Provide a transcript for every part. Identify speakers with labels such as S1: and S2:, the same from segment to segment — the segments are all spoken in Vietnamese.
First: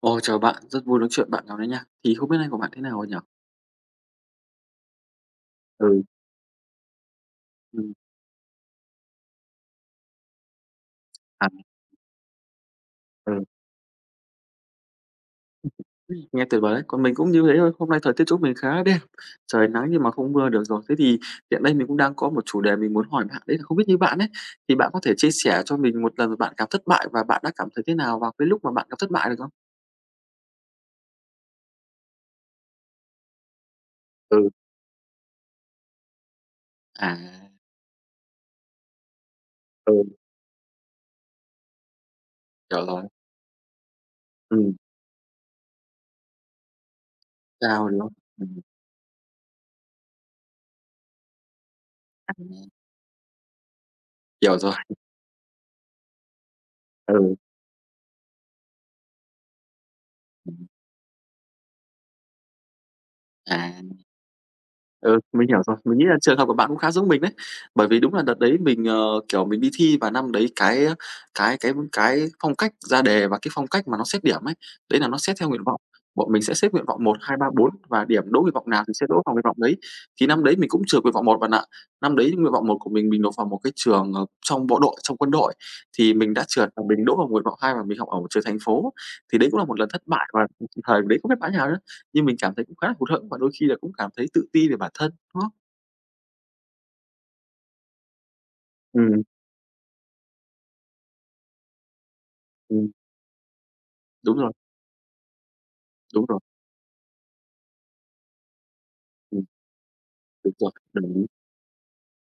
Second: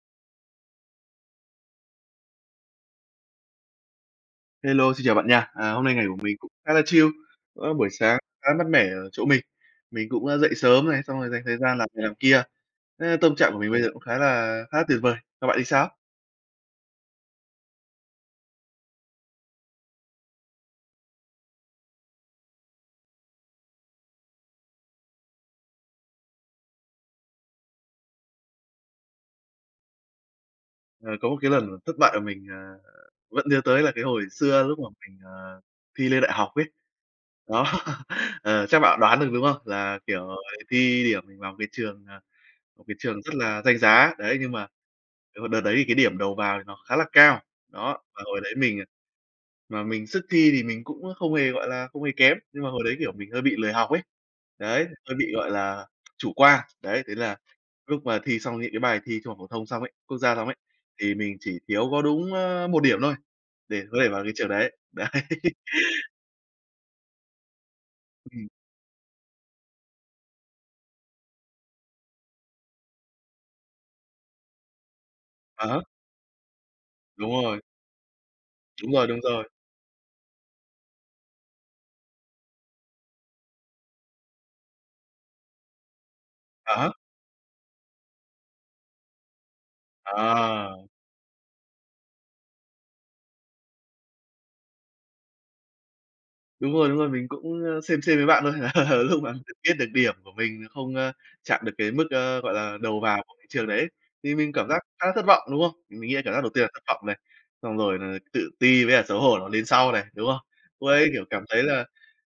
S1: Ồ, chào bạn, rất vui nói chuyện bạn nào đấy nha. Thì không biết nay của bạn thế nào rồi nhỉ?
S2: Hello, xin chào bạn nha. À, hôm nay
S1: Ừ,
S2: ngày của mình cũng khá là chill, buổi
S1: ừm,
S2: sáng khá mát mẻ ở chỗ mình. Mình cũng, dậy sớm này, xong rồi dành
S1: à,
S2: thời gian làm này làm kia, thế tâm
S1: ừ.
S2: trạng của mình bây giờ cũng khá là tuyệt vời. Các bạn thì sao?
S1: Nghe tuyệt vời đấy, còn mình cũng như thế thôi. Hôm nay thời tiết chỗ mình khá là đẹp, trời nắng nhưng mà không mưa được rồi. Thế thì hiện nay mình cũng đang có một chủ đề mình muốn hỏi bạn, đấy là không biết như bạn ấy, thì bạn có thể chia sẻ cho mình một lần mà bạn cảm thất bại và bạn đã cảm thấy thế nào vào cái lúc mà bạn gặp thất bại được không?
S2: Ờ, có một cái lần thất bại của mình, vẫn nhớ tới là cái hồi
S1: Ừ.
S2: xưa lúc mà mình, thi lên đại học ấy.
S1: À.
S2: Đó, chắc bạn đoán được, đúng không? Là,
S1: Ừ.
S2: kiểu, thi điểm mình vào cái trường, một
S1: Hiểu
S2: cái
S1: rồi.
S2: trường rất là danh giá, đấy, nhưng mà
S1: Ừm.
S2: đợt đấy thì cái điểm đầu vào thì nó khá là cao,
S1: Sao,
S2: đó,
S1: đúng không?
S2: và hồi đấy mình, mà mình sức thi thì mình cũng không hề, gọi là, không hề
S1: À,
S2: kém, nhưng mà hồi đấy, kiểu, mình hơi bị lười học ấy.
S1: hiểu rồi.
S2: Đấy, hơi bị, gọi là, chủ quan. Đấy, thế là
S1: Ừ.
S2: lúc mà thi xong những cái bài thi trung học phổ thông xong ấy, quốc gia xong ấy, thì mình chỉ thiếu có đúng, 1 điểm thôi
S1: À.
S2: để có thể vào cái trường đấy.
S1: Ừ, mình hiểu
S2: Đấy.
S1: rồi. Mình nghĩ là trường hợp của bạn cũng khá giống mình đấy. Bởi vì đúng là đợt
S2: Ừm,
S1: đấy mình, kiểu, mình đi thi và năm đấy cái ờ, cái phong cách ra đề và cái phong cách mà nó xét điểm ấy, đấy là nó xét theo nguyện
S2: à
S1: vọng.
S2: há,
S1: Bọn mình sẽ xếp nguyện vọng một
S2: đúng
S1: 2 3
S2: rồi,
S1: 4 và điểm đỗ nguyện vọng nào
S2: đúng
S1: thì
S2: rồi,
S1: sẽ
S2: đúng
S1: đỗ vào nguyện
S2: rồi.
S1: vọng đấy. Thì năm đấy mình cũng trượt nguyện vọng một bạn ạ. Năm đấy nguyện vọng một của mình nộp vào một cái trường, trong bộ đội, trong quân đội, thì mình đã trượt
S2: À
S1: và
S2: há,
S1: mình đỗ vào nguyện vọng 2 và mình học ở một trường thành phố. Thì đấy cũng là một lần thất bại và
S2: à.
S1: thời đấy không biết bạn như nào nhưng mình cảm thấy cũng khá là hụt hẫng và đôi khi là cũng cảm thấy tự ti về bản thân, đúng không?
S2: Đúng rồi, mình cũng, xem với bạn thôi, là lúc
S1: Ừm,
S2: mà biết được điểm của mình không, chạm được cái mức, gọi là,
S1: ừm,
S2: đầu vào của cái trường đấy, thì
S1: đúng
S2: mình
S1: rồi,
S2: cảm giác khá là thất vọng, đúng không? Mình nghĩ là
S1: đúng
S2: cảm
S1: rồi,
S2: giác đầu tiên là thất vọng này, xong rồi là tự ti với cả xấu hổ
S1: ừm,
S2: nó đến sau này, đúng không?
S1: đúng rồi,
S2: Lúc ấy,
S1: đồng
S2: kiểu,
S1: ý.
S2: cảm thấy là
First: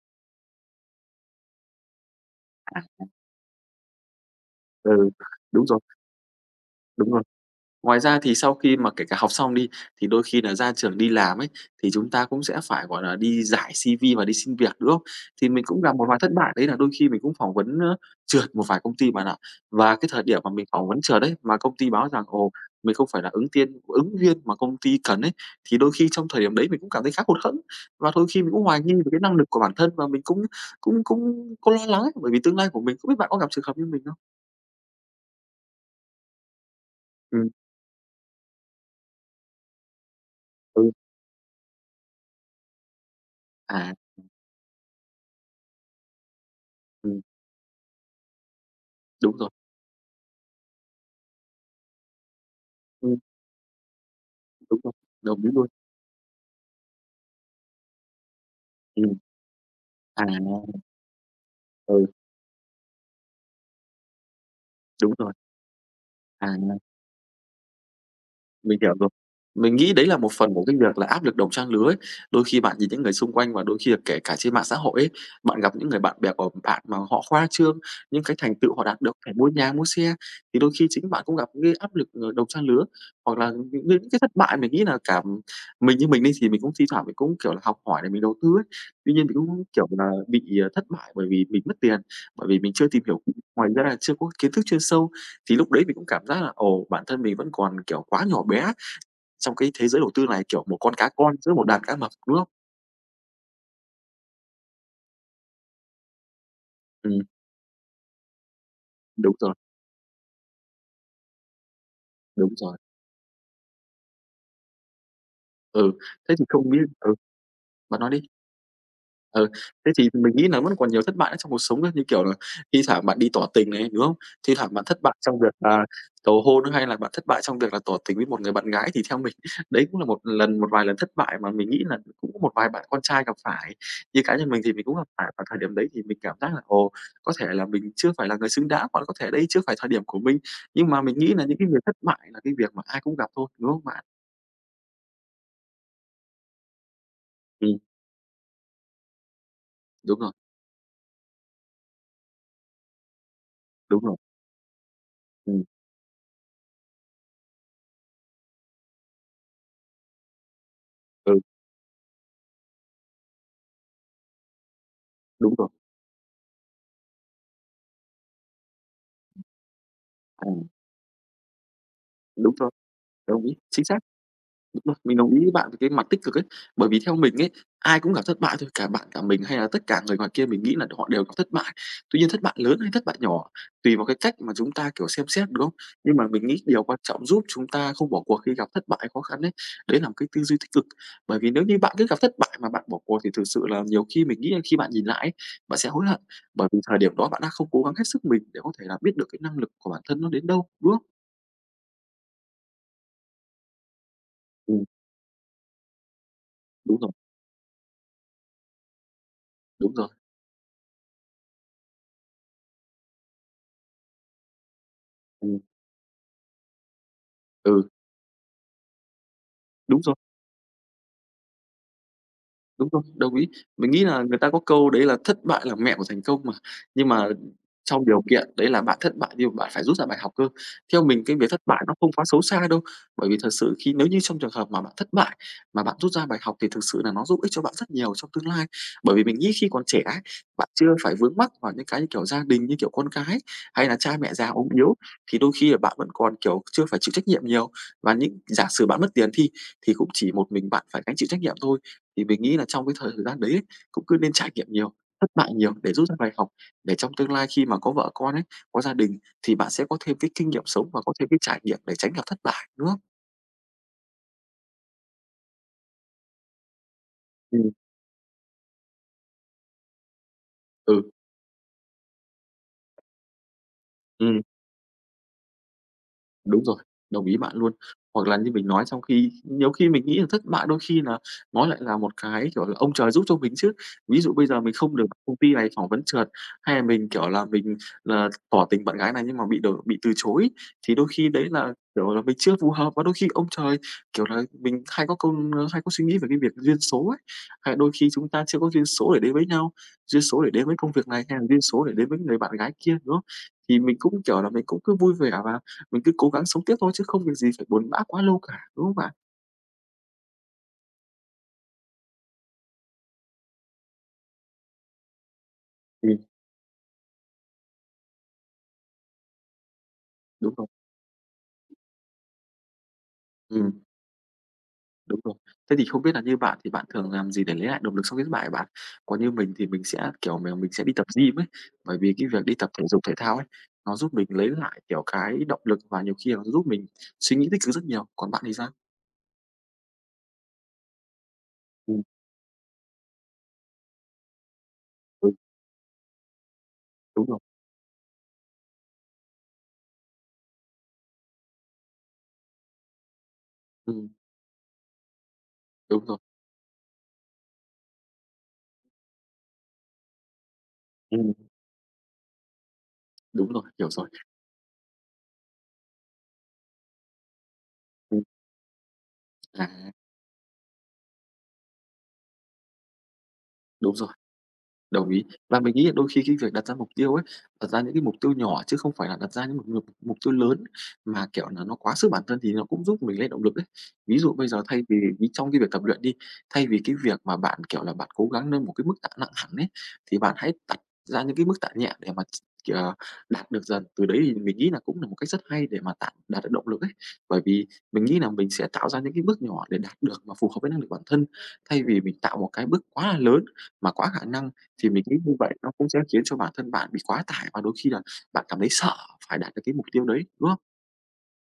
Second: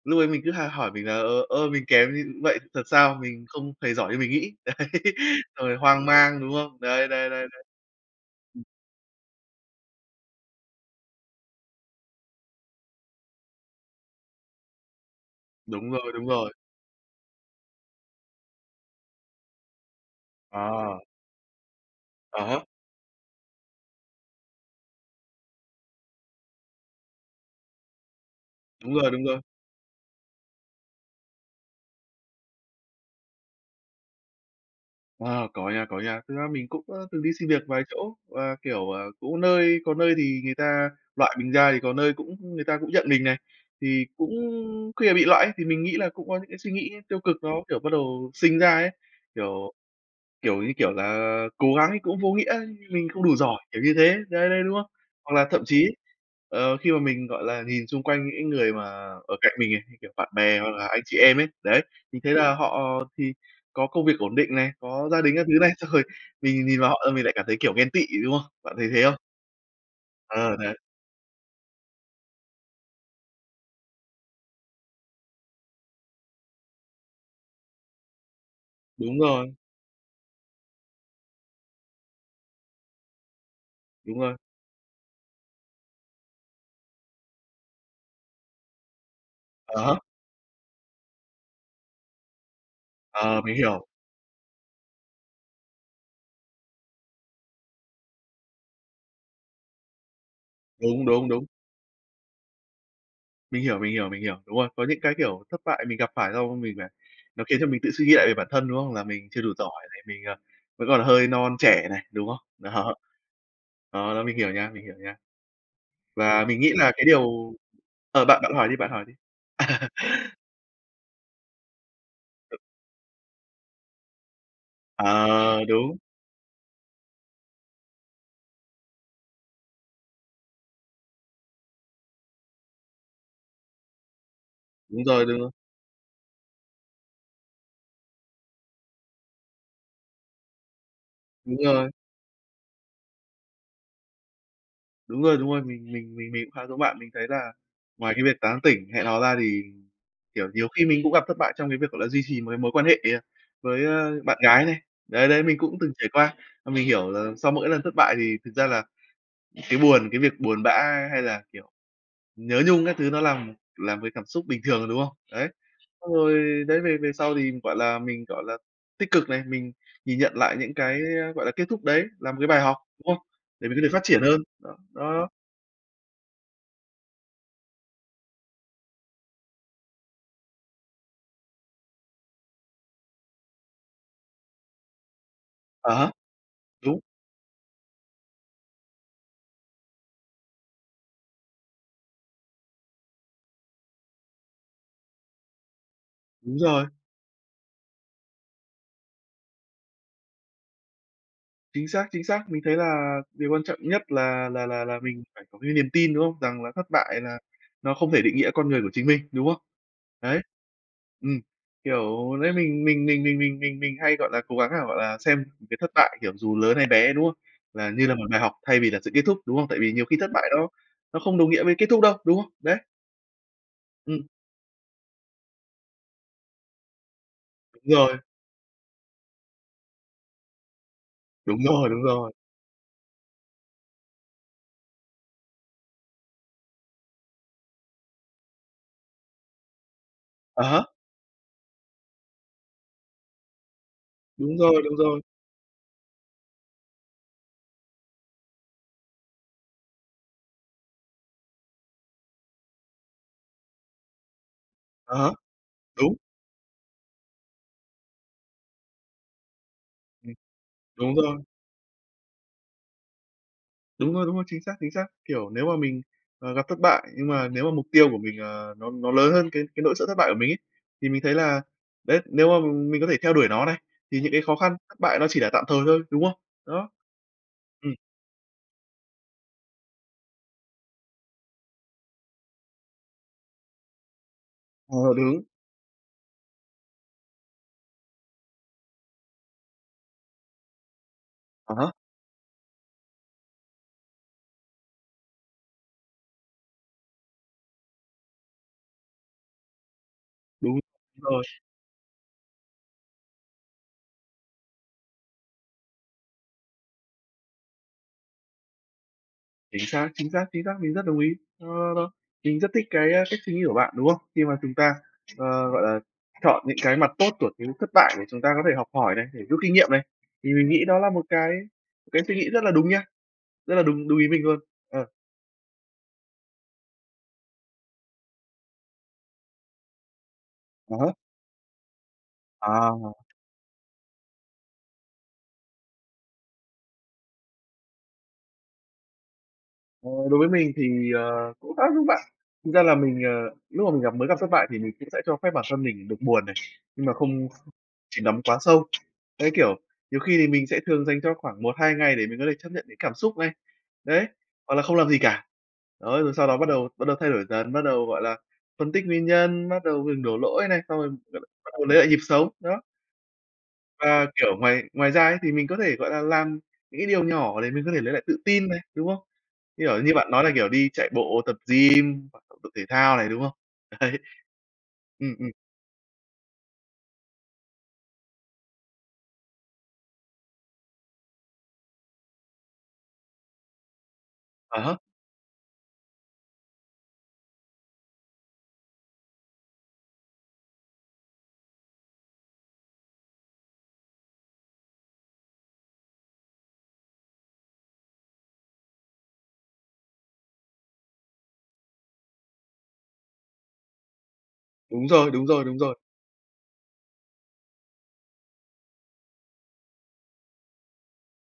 S2: lúc ấy mình cứ hay hỏi mình là "Mình kém như vậy
S1: À.
S2: thật sao? Mình không hề giỏi như mình nghĩ."
S1: Ừ,
S2: Đấy,
S1: đúng
S2: xong rồi
S1: rồi,
S2: hoang mang, đúng không? Đấy,
S1: đúng rồi.
S2: đấy, đấy, đấy.
S1: Ngoài ra thì sau khi mà kể cả học xong đi, thì đôi khi là ra trường đi làm ấy, thì chúng ta cũng sẽ phải, gọi là, đi rải CV và đi xin việc, đúng không? Thì mình cũng
S2: Đúng
S1: gặp một
S2: rồi,
S1: vài
S2: đúng
S1: thất
S2: rồi.
S1: bại, đấy là đôi khi mình cũng phỏng vấn, trượt một vài công ty bạn ạ. Và cái thời điểm mà mình phỏng
S2: Ờ,
S1: vấn trượt đấy mà công ty báo rằng,
S2: À
S1: ồ,
S2: há,
S1: mình không phải là ứng viên mà công ty cần ấy, thì đôi khi trong thời điểm đấy mình cũng cảm thấy khá hụt hẫng, và đôi khi mình cũng hoài nghi
S2: đúng
S1: về
S2: rồi,
S1: cái
S2: đúng
S1: năng
S2: rồi.
S1: lực của bản thân và mình cũng cũng cũng có lo lắng ấy, bởi vì tương lai của mình. Không biết bạn có gặp trường hợp như mình không?
S2: Ờ, có nha, có nha. Thực ra mình cũng, từng đi xin
S1: Ừm,
S2: việc vài chỗ và, kiểu, cũng nơi có nơi thì người ta
S1: ừ,
S2: loại mình ra, thì có nơi cũng người ta cũng nhận mình này.
S1: à,
S2: Thì cũng khi mà bị loại ấy, thì mình nghĩ là cũng có những cái suy nghĩ tiêu
S1: ừm,
S2: cực nó, kiểu, bắt đầu sinh ra ấy,
S1: đúng rồi.
S2: kiểu Kiểu như kiểu là cố gắng thì cũng vô nghĩa mình
S1: Ừ.
S2: không đủ giỏi, kiểu như thế, đấy, đấy, đúng
S1: Đúng
S2: không?
S1: rồi,
S2: Hoặc
S1: đồng
S2: là
S1: ý
S2: thậm
S1: luôn.
S2: chí, khi mà mình, gọi là, nhìn xung quanh những cái người mà
S1: Ừm,
S2: ở cạnh mình này, như kiểu
S1: à,
S2: bạn bè hoặc là anh chị em ấy, đấy,
S1: ừ,
S2: mình thấy là họ thì có công việc ổn định này, có
S1: đúng
S2: gia
S1: rồi,
S2: đình các thứ này, xong rồi
S1: à.
S2: mình nhìn vào họ là mình lại cảm thấy, kiểu, ghen tị, đúng không? Bạn
S1: Mình
S2: thấy
S1: hiểu
S2: thế
S1: rồi.
S2: không?
S1: Mình nghĩ đấy là một phần
S2: Ờ,
S1: của
S2: đấy,
S1: cái việc là áp lực đồng trang lứa ấy. Đôi khi bạn nhìn những người xung quanh và đôi khi là kể cả trên mạng xã hội ấy, bạn gặp những người bạn bè của bạn mà họ khoa trương những cái thành tựu họ đạt được,
S2: đúng
S1: phải mua
S2: rồi,
S1: nhà, mua xe, thì đôi khi chính bạn cũng gặp những cái áp lực, đồng trang lứa. Hoặc là những
S2: đúng
S1: cái
S2: rồi.
S1: thất bại mình nghĩ là cả mình như mình đi thì mình cũng thi thoảng mình cũng, kiểu là, học hỏi để mình đầu tư ấy. Tuy nhiên mình cũng,
S2: À
S1: kiểu
S2: há,
S1: là, bị, thất bại bởi vì mình mất tiền, bởi vì mình chưa tìm hiểu kỹ,
S2: ờ, mình
S1: ngoài ra
S2: hiểu,
S1: là chưa có kiến thức chuyên sâu. Thì lúc đấy mình cũng cảm giác là, ồ, bản thân mình vẫn còn, kiểu, quá nhỏ bé trong cái thế giới đầu tư này, kiểu, một con
S2: đúng,
S1: cá
S2: đúng,
S1: con
S2: đúng.
S1: giữa một đàn cá mập, đúng không?
S2: Mình hiểu, mình hiểu, mình hiểu. Đúng rồi, có những cái, kiểu, thất bại mình gặp phải xong mình phải
S1: Ừm,
S2: nó khiến cho mình tự suy nghĩ lại về bản thân, đúng không? Là mình
S1: đúng
S2: chưa đủ
S1: rồi,
S2: giỏi này, mình, vẫn còn hơi non trẻ này, đúng không?
S1: đúng
S2: Đó,
S1: rồi.
S2: đó, đó, mình hiểu nha, mình hiểu nha.
S1: Ừ, thế
S2: Và
S1: thì
S2: mình
S1: không
S2: nghĩ
S1: biết
S2: là cái
S1: ừ,
S2: điều
S1: bạn nói đi.
S2: bạn bạn hỏi đi, bạn hỏi đi.
S1: Ừ, thế thì mình nghĩ là vẫn còn nhiều thất bại nữa trong cuộc sống á, như kiểu là thi thoảng bạn đi tỏ tình này, đúng không? Thi thoảng bạn thất bại trong việc,
S2: Ờ,
S1: là
S2: đúng,
S1: cầu hôn hay là bạn thất bại trong việc là tỏ tình với một người bạn gái thì theo mình đấy cũng là một lần một vài lần thất bại mà mình nghĩ là cũng có một vài bạn con trai gặp phải. Như cá nhân mình thì mình cũng
S2: đúng
S1: gặp
S2: rồi,
S1: phải
S2: đúng,
S1: vào
S2: rồi,
S1: thời điểm đấy thì mình cảm giác là, ồ, có thể là mình chưa phải là người xứng đáng, hoặc là có thể đây chưa phải thời điểm của mình. Nhưng mà mình nghĩ là
S2: đúng
S1: những cái việc
S2: rồi.
S1: thất bại là cái việc mà ai cũng gặp thôi, đúng không bạn?
S2: Đúng rồi, đúng rồi, mình cũng khá giống bạn. Mình thấy là
S1: Ừm,
S2: ngoài cái việc tán tỉnh, hẹn hò ra thì,
S1: đúng rồi,
S2: kiểu, nhiều khi mình cũng gặp thất bại trong cái việc, gọi là, duy trì một cái mối quan hệ, với,
S1: đúng rồi,
S2: bạn gái này. Đấy, đấy, mình
S1: ừm,
S2: cũng từng trải qua, và mình hiểu là sau mỗi lần thất bại thì thực ra là cái buồn, cái việc buồn bã hay
S1: ừ,
S2: là, kiểu, nhớ nhung các thứ nó làm cái cảm xúc bình thường, đúng không? Đấy,
S1: đúng rồi,
S2: xong rồi đấy, về về sau thì, gọi là, mình, gọi là, tích cực này, mình nhìn nhận
S1: à,
S2: lại những cái, gọi là, kết thúc đấy là một cái
S1: đúng
S2: bài
S1: rồi,
S2: học, đúng không?
S1: đồng ý,
S2: Để mình
S1: chính
S2: có thể
S1: xác.
S2: phát triển hơn. Đó,
S1: Đúng rồi, mình
S2: đó.
S1: đồng ý với bạn về cái mặt tích cực ấy. Bởi vì theo mình ấy, ai cũng gặp thất bại thôi, cả bạn, cả mình hay là tất cả người ngoài kia mình nghĩ là họ đều gặp thất bại. Tuy nhiên thất bại lớn hay thất bại nhỏ, tùy vào cái cách mà chúng ta, kiểu, xem xét, đúng không?
S2: À há,
S1: Nhưng mà mình nghĩ điều quan
S2: đúng.
S1: trọng giúp chúng ta không bỏ cuộc khi gặp thất bại, khó khăn ấy, đấy là một cái tư duy tích cực. Bởi vì nếu như bạn cứ gặp thất bại mà bạn bỏ cuộc thì thực sự là nhiều khi mình nghĩ là khi bạn nhìn lại ấy, bạn sẽ hối hận,
S2: Đúng
S1: bởi vì
S2: rồi,
S1: thời điểm đó bạn đã không cố gắng hết sức mình để có thể là biết được cái năng lực của bản thân nó đến đâu, đúng không?
S2: chính xác, chính xác. Mình thấy là điều quan trọng nhất là là là
S1: Ừm,
S2: là mình phải có cái niềm tin, đúng không? Rằng là thất
S1: đúng rồi,
S2: bại là nó không thể định nghĩa con người của chính mình, đúng không?
S1: đúng rồi,
S2: Đấy. Ừm, kiểu, đấy, mình hay, gọi là, cố gắng là, gọi là, xem
S1: ừm,
S2: cái thất bại, kiểu, dù lớn hay bé, đúng không?
S1: ừ,
S2: Là như là một bài học thay vì là sự kết thúc, đúng không? Tại vì
S1: đúng
S2: nhiều
S1: rồi.
S2: khi thất bại đó nó không đồng nghĩa với kết thúc đâu, đúng không? Đấy,
S1: Đúng rồi, đồng ý. Mình nghĩ là
S2: ừm,
S1: người ta có câu đấy là "Thất bại là mẹ của thành công" mà, nhưng mà
S2: đúng
S1: trong
S2: rồi,
S1: điều kiện đấy là bạn thất bại nhưng mà bạn phải rút ra bài học cơ. Theo mình cái việc
S2: đúng
S1: thất bại
S2: rồi,
S1: nó
S2: đúng
S1: không quá
S2: rồi.
S1: xấu xa đâu, bởi vì thật sự khi nếu như trong trường hợp mà bạn thất bại mà bạn rút ra bài học thì thực sự là nó giúp ích cho bạn rất nhiều trong tương lai. Bởi vì mình nghĩ khi còn trẻ ấy, bạn chưa
S2: À
S1: phải vướng mắc vào những cái như kiểu gia đình, như kiểu con cái, hay là cha mẹ già
S2: đúng
S1: ốm
S2: rồi,
S1: yếu,
S2: đúng rồi.
S1: thì đôi khi là bạn vẫn còn, kiểu, chưa phải chịu trách nhiệm nhiều. Và những giả sử bạn mất tiền thì cũng chỉ một mình bạn phải gánh chịu trách nhiệm thôi. Thì mình nghĩ là trong cái thời gian đấy ấy, cũng cứ nên trải nghiệm nhiều,
S2: À
S1: thất bại nhiều để rút
S2: đúng,
S1: ra bài học, để trong tương lai khi mà có vợ con ấy, có gia đình thì bạn sẽ có thêm cái
S2: ừm,
S1: kinh nghiệm sống và có
S2: đúng
S1: thêm
S2: rồi.
S1: cái trải nghiệm để tránh gặp thất bại nữa.
S2: Đúng rồi, đúng rồi, chính xác, chính xác. Kiểu, nếu mà mình, gặp thất bại, nhưng mà nếu mà
S1: Ừm,
S2: mục tiêu của mình, nó lớn hơn cái nỗi sợ thất bại của mình ấy, thì
S1: ừ,
S2: mình thấy là đấy, nếu mà mình có thể theo đuổi nó này, thì những cái
S1: ừ.
S2: khó khăn, thất bại nó chỉ là tạm thời thôi, đúng không?
S1: Đúng rồi,
S2: Đó.
S1: đồng ý bạn luôn.
S2: Ừm,
S1: Hoặc là như mình nói trong khi nhiều khi mình nghĩ là thất bại đôi khi là nó lại là một cái, kiểu là, ông trời giúp cho mình chứ. Ví dụ bây giờ mình không
S2: ờ,
S1: được công
S2: đúng,
S1: ty này phỏng vấn trượt, hay là mình, kiểu là, mình là tỏ tình bạn gái này nhưng mà bị từ chối, thì đôi khi đấy
S2: à
S1: là,
S2: há,
S1: kiểu là, mình chưa phù hợp và đôi khi ông trời, kiểu là, mình hay có câu hay có suy nghĩ về cái việc duyên số ấy. Hay đôi khi chúng ta chưa có duyên số để đến với nhau, duyên số để đến với
S2: đúng
S1: công việc này hay
S2: rồi,
S1: là duyên số để đến với người bạn gái kia, đúng không? Thì mình cũng, kiểu là, mình cũng cứ vui vẻ và mình cứ cố gắng sống tiếp thôi chứ không việc gì phải buồn bã quá lâu cả, đúng không bạn?
S2: chính xác, chính xác, chính xác, mình rất đồng ý. Ờ, đó, mình rất thích cái, cách suy nghĩ của bạn, đúng không? Khi mà chúng ta, ờ, gọi là,
S1: Thì
S2: chọn những cái mặt tốt của cái thất bại để chúng ta có thể học hỏi này, để rút kinh nghiệm này, thì
S1: đúng rồi,
S2: mình nghĩ đó là một cái suy nghĩ rất là đúng nha.
S1: ừm,
S2: Rất là đúng đúng ý mình luôn. Ờ.
S1: đúng rồi. Thế thì không biết là như bạn thì bạn thường làm gì để lấy lại động lực sau cái thất bại hả bạn? Còn như mình thì mình sẽ, kiểu, mình sẽ đi
S2: À
S1: tập
S2: há.
S1: gym ấy, bởi vì cái việc đi tập thể
S2: À.
S1: dục thể thao ấy, nó giúp mình lấy lại, kiểu, cái động lực và nhiều khi là nó giúp mình suy nghĩ tích cực rất nhiều. Còn bạn thì sao?
S2: Ờ, đối với mình thì, cũng khá là
S1: Ừm,
S2: bạn. Thực ra là mình, lúc mà mình mới gặp thất bại thì mình cũng sẽ
S1: đúng,
S2: cho phép bản thân mình được buồn này, nhưng mà
S1: đúng rồi,
S2: không chìm đắm quá sâu. Đấy, kiểu, nhiều khi thì mình sẽ thường dành cho khoảng một hai ngày để mình có thể chấp nhận cái cảm xúc này,
S1: ừm,
S2: đấy, hoặc là không làm gì cả.
S1: đúng rồi,
S2: Đó, rồi sau đó bắt đầu thay đổi dần, bắt đầu, gọi là, phân tích nguyên nhân, bắt đầu mình đổ lỗi này, xong rồi gọi
S1: ừm,
S2: là, bắt đầu lấy lại nhịp sống, đó.
S1: đúng rồi, hiểu rồi,
S2: Và, kiểu, ngoài ngoài ra ấy thì mình có thể, gọi là, làm những cái điều nhỏ để mình có thể lấy lại
S1: ừm,
S2: tự tin này, đúng không?
S1: à,
S2: Kiểu như bạn nói là, kiểu, đi chạy bộ, tập gym, hoặc tập thể thao này, đúng không?
S1: đúng rồi.
S2: Đấy.
S1: Đồng ý.
S2: Ừm, ừm,
S1: Và mình nghĩ là đôi khi cái việc đặt ra mục tiêu ấy, đặt ra những cái mục tiêu nhỏ chứ không phải là đặt ra những mục mục mục tiêu lớn mà, kiểu là, nó quá sức bản thân thì nó cũng giúp mình lấy động lực đấy. Ví dụ bây giờ
S2: à
S1: thay vì
S2: há,
S1: ví trong cái việc tập luyện đi, thay vì cái việc mà bạn, kiểu là, bạn cố gắng lên một cái mức tạ nặng hẳn ấy, thì bạn hãy đặt ra những cái mức tạ nhẹ để mà kiểu, đạt được dần. Từ đấy thì mình nghĩ là cũng là một cách rất hay để mà tạo đạt được động lực ấy. Bởi vì mình nghĩ là mình sẽ tạo ra những cái bước nhỏ để đạt được mà phù hợp với năng lực bản thân, thay vì mình tạo một cái bước quá là lớn mà quá khả năng thì mình
S2: đúng
S1: nghĩ
S2: rồi,
S1: như
S2: đúng
S1: vậy
S2: rồi,
S1: nó
S2: đúng
S1: cũng
S2: rồi.
S1: sẽ khiến cho bản thân bạn bị quá tải và đôi khi là bạn cảm thấy sợ phải đạt được cái mục tiêu đấy, đúng không?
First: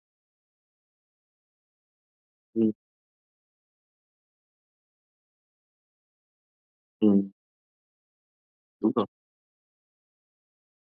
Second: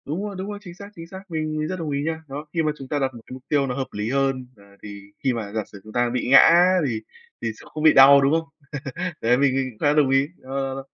S2: Đúng rồi, đúng rồi, chính xác, mình rất đồng ý nha. Đó, khi mà
S1: Ừm,
S2: chúng ta đặt một cái mục tiêu nó hợp lý hơn, thì khi mà giả sử chúng ta bị ngã thì
S1: ừm,
S2: thì sẽ không bị đau, đúng không?
S1: đúng rồi,
S2: Đấy, mình khá đồng ý. Đó, đó, đó.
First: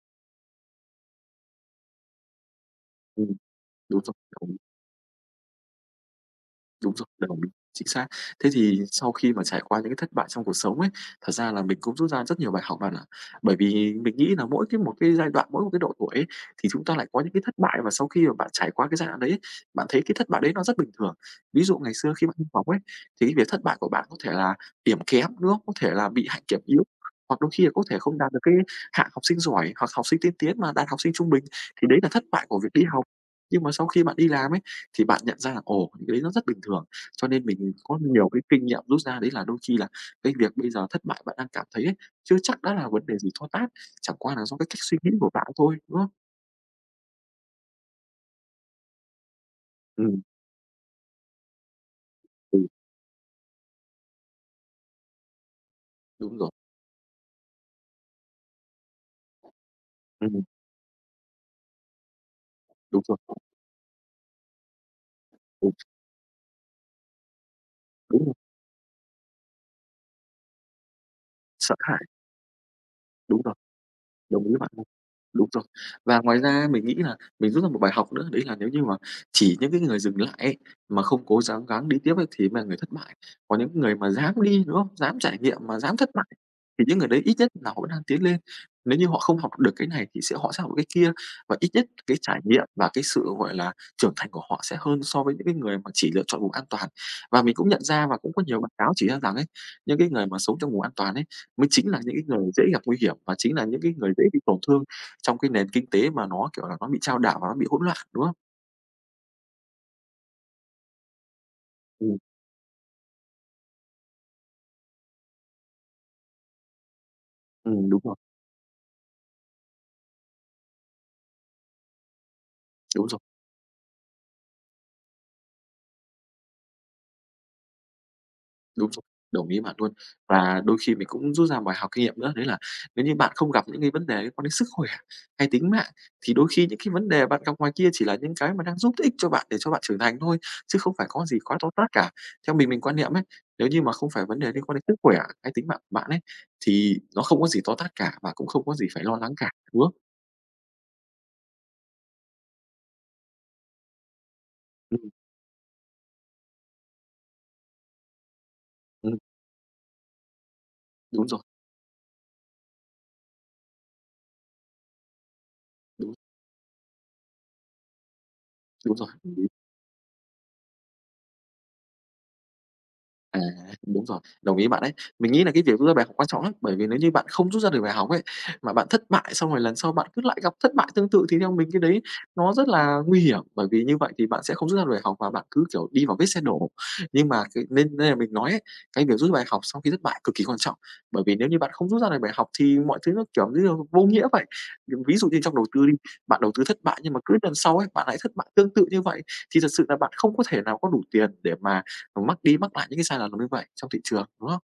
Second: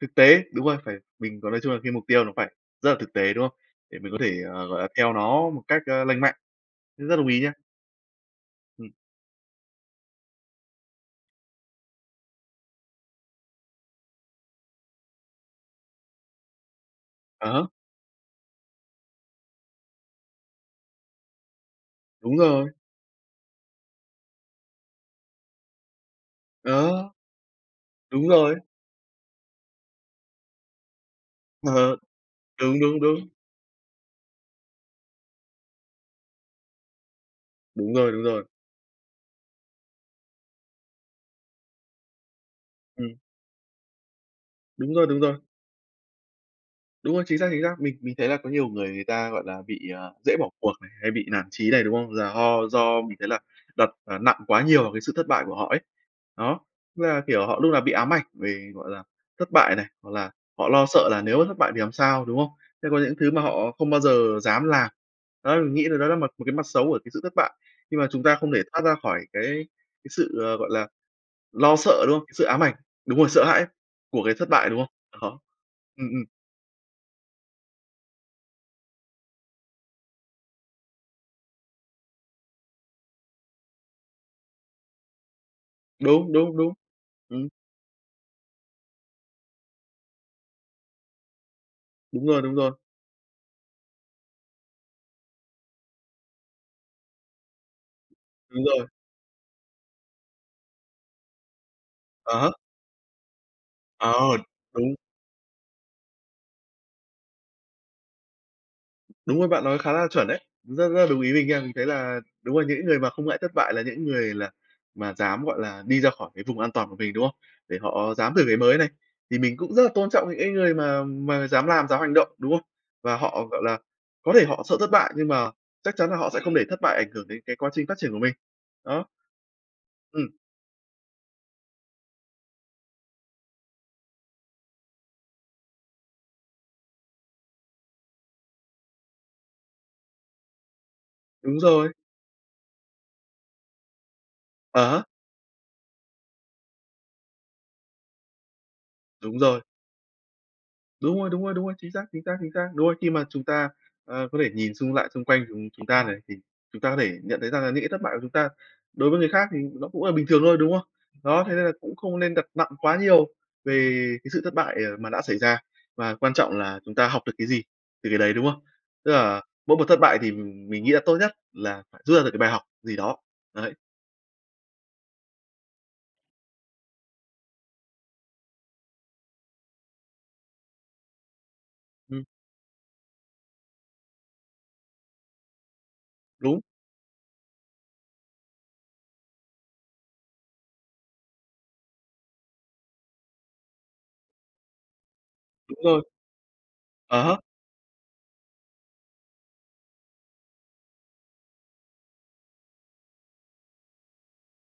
S2: Thực tế, đúng rồi, phải mình có nói chung là cái mục tiêu nó phải rất là thực
S1: ừm,
S2: tế, đúng không? Để
S1: đúng
S2: mình có thể,
S1: rồi.
S2: gọi là, theo nó một cách, lành mạnh,
S1: Đúng rồi,
S2: rất đồng ý
S1: đồng ý,
S2: nha.
S1: chính xác. Thế thì
S2: Ừm,
S1: sau khi mà trải qua những cái thất bại trong cuộc sống ấy, thật ra là mình cũng rút ra rất nhiều bài học bạn ạ. Bởi vì mình nghĩ là mỗi cái một cái giai đoạn, mỗi một cái độ tuổi ấy, thì chúng ta lại có những cái
S2: à
S1: thất
S2: há,
S1: bại và sau khi mà bạn trải qua cái giai đoạn đấy bạn thấy cái thất bại đấy nó rất bình thường. Ví dụ ngày xưa khi bạn
S2: đúng
S1: đi
S2: rồi,
S1: học ấy, thì cái việc thất bại của bạn có thể là điểm kém, đúng không? Có thể là bị hạnh kiểm yếu,
S2: đó,
S1: hoặc đôi khi là có thể không
S2: đúng
S1: đạt được cái
S2: rồi,
S1: hạng học sinh giỏi hoặc học sinh tiên tiến mà đạt học sinh trung bình, thì
S2: ờ,
S1: đấy là thất bại của việc
S2: đúng,
S1: đi
S2: đúng,
S1: học.
S2: đúng.
S1: Nhưng mà sau khi bạn đi làm ấy thì bạn nhận ra là, ồ, những cái đấy nó rất bình thường. Cho nên mình
S2: Đúng
S1: có
S2: rồi, đúng
S1: nhiều cái
S2: rồi,
S1: kinh nghiệm rút ra đấy là đôi khi là cái việc bây giờ thất bại bạn đang cảm thấy ấy, chưa chắc đã là vấn
S2: ừm,
S1: đề gì to tát, chẳng qua là do cái cách
S2: đúng
S1: suy
S2: rồi,
S1: nghĩ
S2: đúng
S1: của
S2: rồi.
S1: bạn thôi, đúng không?
S2: Đúng rồi, chính xác, chính xác. Mình thấy là có nhiều người người ta, gọi là, bị,
S1: Ừm,
S2: dễ bỏ cuộc này, hay bị nản chí này, đúng không? Là
S1: ừ,
S2: ho do mình thấy là đặt, nặng quá nhiều vào cái sự thất bại của họ ấy.
S1: đúng rồi.
S2: Đó, tức là, kiểu, họ lúc nào bị ám ảnh về, gọi là, thất bại này, hoặc là
S1: Ừm,
S2: họ lo sợ là nếu mà thất bại thì làm sao, đúng không? Thế có
S1: đúng
S2: những
S1: rồi.
S2: thứ mà họ không bao giờ dám làm. Đó,
S1: Ừ,
S2: mình nghĩ là đó là mặt một cái mặt xấu của cái sự thất bại, nhưng mà chúng
S1: đúng rồi,
S2: ta không thể thoát ra khỏi cái sự, gọi là,
S1: sợ
S2: lo
S1: hãi,
S2: sợ, đúng không? Cái sự ám ảnh, đúng rồi,
S1: đúng
S2: sợ
S1: rồi.
S2: hãi của cái
S1: Đồng
S2: thất
S1: ý với
S2: bại,
S1: bạn
S2: đúng
S1: luôn.
S2: không? Đó.
S1: Đúng rồi.
S2: Ừm,
S1: Và
S2: ừm.
S1: ngoài ra mình nghĩ là mình rút ra một bài học nữa, đấy là nếu như mà chỉ những cái người dừng lại ấy, mà không cố gắng gắng đi tiếp ấy thì mới là người thất bại. Còn những người mà dám đi, đúng không? Dám trải nghiệm mà dám thất bại
S2: Đúng, đúng, đúng.
S1: thì những người đấy ít
S2: Ừm,
S1: nhất là họ vẫn đang tiến lên. Nếu như họ không học được cái này thì họ sẽ học được cái kia, và ít nhất cái
S2: đúng
S1: trải
S2: rồi, đúng
S1: nghiệm
S2: rồi,
S1: và cái sự, gọi là, trưởng thành của họ sẽ hơn so với những cái người mà chỉ lựa chọn vùng an toàn. Và mình cũng nhận ra và cũng có nhiều
S2: đúng
S1: báo
S2: rồi.
S1: cáo chỉ ra rằng ấy, những cái người mà sống trong vùng an toàn ấy mới chính là những cái
S2: À há,
S1: người dễ gặp nguy hiểm và chính là những cái người dễ
S2: ờ,
S1: bị tổn thương
S2: đúng,
S1: trong cái nền kinh tế mà nó, kiểu là, nó bị chao đảo và nó bị hỗn loạn, đúng không?
S2: đúng rồi, bạn nói khá là chuẩn đấy. Rất rất là đúng ý mình nha. Mình thấy
S1: Ừm,
S2: là đúng là những người mà không ngại thất bại là những người là mà dám, gọi là, đi ra khỏi cái vùng an toàn của mình, đúng không? Để
S1: đúng
S2: họ
S1: rồi,
S2: dám thử cái mới này. Thì mình cũng rất là tôn trọng những cái người mà dám làm, dám hành động, đúng không?
S1: đúng
S2: Và
S1: rồi,
S2: họ, gọi là, có thể họ sợ thất bại nhưng mà chắc chắn là họ sẽ không để thất bại ảnh hưởng đến cái quá trình phát triển của mình.
S1: đúng rồi,
S2: Đó,
S1: đồng ý bạn luôn.
S2: ừm,
S1: Và đôi khi mình cũng rút ra bài học kinh nghiệm nữa đấy là nếu như bạn không gặp những cái vấn đề liên quan đến sức khỏe hay tính mạng, thì đôi khi những cái vấn đề bạn gặp ngoài kia chỉ là những cái mà đang giúp ích cho bạn để cho bạn trưởng thành thôi, chứ không phải có gì quá
S2: đúng
S1: to tát
S2: rồi.
S1: cả. Theo mình quan niệm ấy, nếu như mà không phải vấn đề liên quan
S2: À
S1: đến sức
S2: há,
S1: khỏe hay tính mạng của bạn ấy, thì nó không có gì to tát cả và cũng không có gì phải lo lắng
S2: đúng
S1: cả,
S2: rồi.
S1: đúng không?
S2: Đúng rồi, đúng rồi, đúng rồi, chính xác, chính xác, chính xác. Đúng rồi, khi mà chúng ta, có thể nhìn xung lại
S1: Ừm,
S2: xung quanh chúng chúng ta này, thì chúng ta có thể nhận thấy rằng là những cái thất bại của chúng ta đối
S1: ừm,
S2: với người khác thì nó cũng là bình thường thôi, đúng không?
S1: đúng rồi,
S2: Đó, thế nên là cũng không nên đặt nặng quá nhiều về cái sự thất bại, mà đã xảy ra,
S1: đúng,
S2: mà quan trọng là chúng ta học được cái gì từ cái đấy, đúng không?
S1: đúng rồi.
S2: Tức là mỗi một thất bại thì mình nghĩ là tốt nhất là phải rút ra được cái bài học gì đó.
S1: À,
S2: Đấy,
S1: đúng rồi, đồng ý bạn ấy. Mình nghĩ là cái việc rút ra bài học quan trọng lắm, bởi vì nếu như bạn không rút ra được bài học ấy, mà bạn thất bại xong rồi lần sau bạn cứ lại gặp thất bại tương tự thì theo mình cái đấy
S2: ừm,
S1: nó rất là nguy hiểm, bởi vì như vậy thì bạn sẽ không rút ra được bài học và bạn cứ, kiểu, đi vào vết xe
S2: đúng,
S1: đổ. Nhưng mà cái nên nên là mình nói ấy, cái việc rút bài học sau khi thất bại cực kỳ quan trọng, bởi vì nếu như bạn không rút ra được bài học thì mọi thứ nó, kiểu như là, vô nghĩa vậy. Ví dụ như trong đầu
S2: đúng
S1: tư đi,
S2: rồi.
S1: bạn đầu tư thất bại nhưng
S2: À
S1: mà cứ
S2: há.
S1: lần sau ấy, bạn lại thất bại tương tự như vậy thì thật sự là bạn không có thể nào có đủ tiền để mà nó mắc đi mắc lại những cái sai lầm như vậy trong thị trường, đúng không?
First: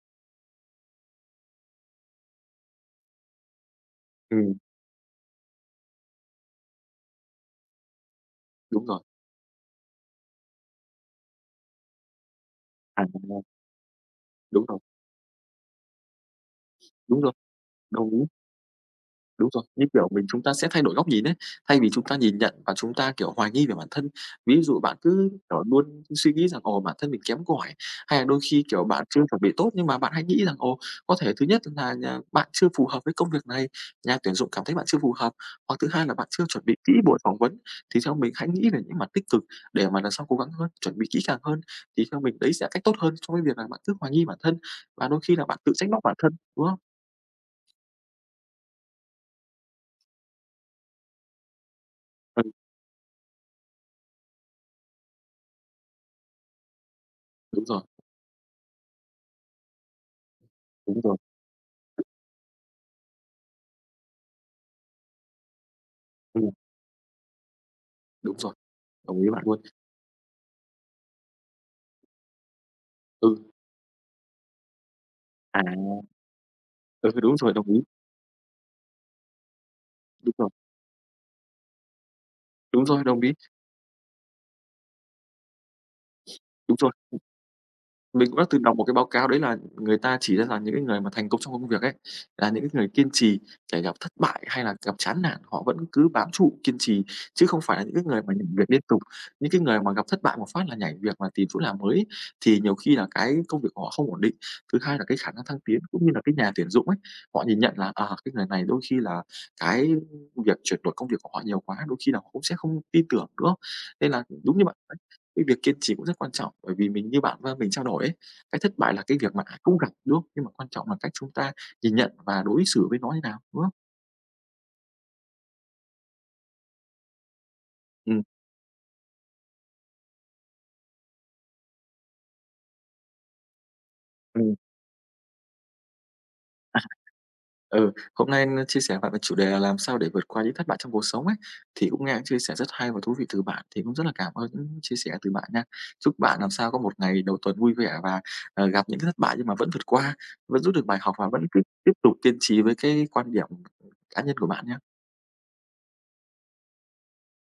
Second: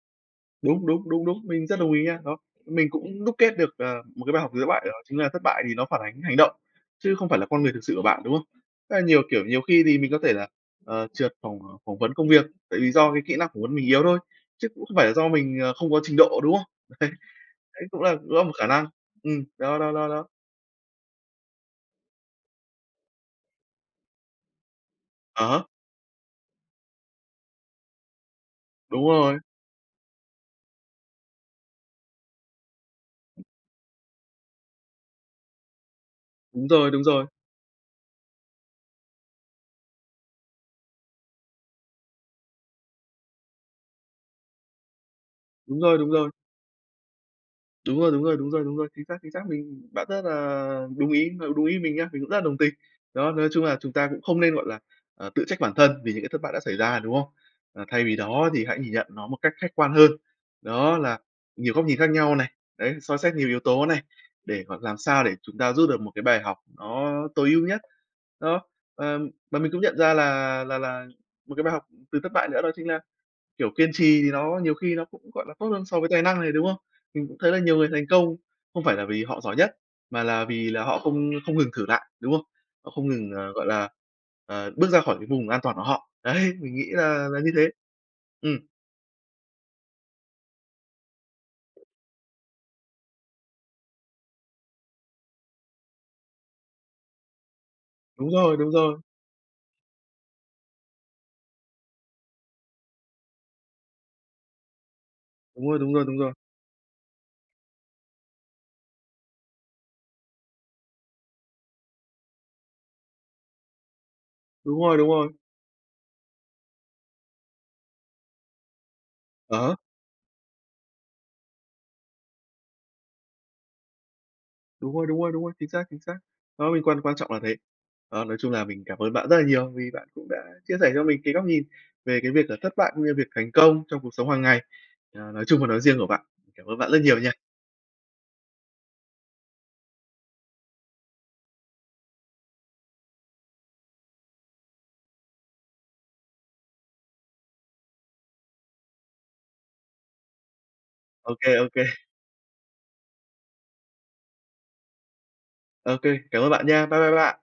S2: Đúng, đúng, đúng, đúng, mình rất đồng ý nha. Đó, mình cũng đúc kết được, một cái bài học
S1: Ừm,
S2: gì giữa bạn, đó chính là thất bại thì nó phản ánh hành động, chứ không phải là con người thực sự của bạn, đúng không?
S1: đúng
S2: Rất là
S1: rồi.
S2: nhiều, kiểu, nhiều khi thì mình có thể là, trượt phỏng vấn công việc, tại vì do cái
S1: Đúng
S2: kỹ
S1: rồi,
S2: năng phỏng vấn mình yếu thôi,
S1: đúng
S2: chứ cũng không phải là do mình, không có trình độ, đúng không? Đấy,
S1: rồi,
S2: đấy cũng
S1: đồng
S2: là
S1: ý.
S2: cũng là một khả năng.
S1: Đúng rồi,
S2: Đó,
S1: như
S2: đó, đó,
S1: kiểu mình
S2: đó.
S1: chúng ta sẽ thay đổi góc nhìn ấy, thay vì chúng ta nhìn nhận và chúng ta, kiểu, hoài nghi về bản thân. Ví dụ bạn cứ,
S2: À
S1: kiểu,
S2: há,
S1: luôn suy nghĩ rằng, ồ, bản thân mình kém cỏi, hay là đôi khi, kiểu, bạn
S2: đúng
S1: chưa
S2: rồi,
S1: chuẩn bị tốt nhưng mà bạn hay nghĩ rằng, ồ, có thể thứ nhất là nhà bạn chưa phù hợp với công việc này, nhà tuyển dụng cảm thấy bạn chưa phù hợp, hoặc thứ hai là bạn chưa chuẩn
S2: đúng
S1: bị
S2: rồi,
S1: kỹ
S2: đúng
S1: buổi
S2: rồi,
S1: phỏng vấn. Thì theo mình hãy nghĩ về những mặt tích cực để mà lần sau cố gắng hơn, chuẩn bị kỹ càng hơn, thì theo mình đấy sẽ là cách tốt hơn so với việc là bạn cứ hoài nghi bản thân và đôi khi là bạn tự
S2: đúng
S1: trách
S2: rồi,
S1: móc
S2: đúng
S1: bản
S2: rồi.
S1: thân, đúng không?
S2: Đúng rồi, đúng rồi, đúng rồi, đúng rồi, chính xác, chính xác. Mình bạn rất là đúng ý mình nhá, mình cũng rất là
S1: Ừ,
S2: đồng tình. Đó, nói chung là chúng ta cũng không nên, gọi là, tự trách bản thân vì những cái thất bại đã xảy ra, đúng không?
S1: đúng rồi,
S2: Ờ, thay vì đó thì hãy nhìn nhận nó một cách khách quan hơn. Đó
S1: đúng rồi,
S2: là nhiều góc nhìn khác nhau này, đấy, soi xét nhiều yếu tố này, để, gọi, làm sao để chúng ta rút được một cái bài
S1: ừm,
S2: học nó tối ưu nhất.
S1: đúng rồi.
S2: Đó,
S1: Đồng ý bạn
S2: và
S1: luôn.
S2: mình cũng nhận ra là một cái bài học từ thất bại nữa đó chính là
S1: Ừ,
S2: kiểu, kiên trì thì nó nhiều khi nó cũng, gọi là,
S1: à,
S2: tốt hơn so với tài năng này, đúng không?
S1: ừ,
S2: Mình
S1: đúng
S2: cũng thấy
S1: rồi,
S2: là
S1: đồng
S2: nhiều
S1: ý.
S2: người thành công không phải là vì họ giỏi nhất, mà
S1: Đúng
S2: là
S1: rồi,
S2: vì là họ không không ngừng thử lại, đúng không?
S1: đúng
S2: Họ
S1: rồi,
S2: không
S1: đồng
S2: ngừng,
S1: ý,
S2: gọi là, bước ra khỏi cái vùng an toàn của họ. Đấy, mình
S1: đúng
S2: nghĩ
S1: rồi.
S2: là như thế.
S1: Mình cũng đã
S2: Ừm,
S1: từng đọc một cái báo cáo đấy là người ta chỉ ra rằng những cái người mà thành công trong công việc ấy, là những cái người kiên trì, kể gặp thất bại hay là gặp chán nản họ vẫn cứ bám trụ kiên trì, chứ không phải là những cái người
S2: đúng
S1: mà nhảy
S2: rồi, đúng
S1: việc liên
S2: rồi.
S1: tục. Những cái người mà gặp thất bại một phát là nhảy việc và tìm chỗ làm mới ấy, thì nhiều khi là cái công việc của họ không ổn định. Thứ hai là cái khả năng thăng
S2: Đúng rồi,
S1: tiến
S2: đúng rồi,
S1: cũng như
S2: đúng
S1: là
S2: rồi.
S1: cái nhà tuyển dụng ấy, họ nhìn nhận là, à, cái người này đôi khi là cái việc chuyển đổi công việc của họ nhiều quá, đôi khi là họ cũng sẽ không tin tưởng nữa. Nên là đúng như bạn
S2: Đúng rồi, đúng rồi.
S1: cái việc kiên trì cũng rất quan trọng, bởi vì mình như bạn và mình trao đổi ấy, cái thất bại là cái việc mà ai
S2: Ờ.
S1: cũng gặp, đúng không? Nhưng mà quan trọng là cách chúng ta nhìn nhận và đối xử với nó như nào, đúng không?
S2: Đúng rồi, đúng rồi, đúng rồi, chính xác, chính xác. Đó, mình quan quan trọng là thế.
S1: Ừm,
S2: Đó, nói chung là mình cảm ơn bạn rất là nhiều vì bạn cũng đã chia sẻ cho mình cái góc nhìn về cái việc là thất bại cũng như việc thành công trong cuộc sống hàng
S1: ừm.
S2: ngày, à, nói chung và nói riêng của bạn. Cảm ơn bạn rất nhiều nha.
S1: Ừ, hôm nay chia sẻ bạn về chủ đề là làm sao để vượt qua những thất bại trong cuộc sống ấy, thì cũng nghe những chia sẻ rất hay và thú vị từ bạn, thì cũng rất là cảm ơn những chia sẻ từ bạn nha. Chúc bạn làm sao có một ngày đầu tuần vui vẻ và, gặp những cái thất bại nhưng mà vẫn vượt qua, vẫn rút được bài học và
S2: Ok,
S1: vẫn cứ
S2: ok,
S1: tiếp
S2: ok,
S1: tục kiên trì với cái quan điểm cá nhân của bạn nha.
S2: cảm ơn bạn nha. Bye bye bạn.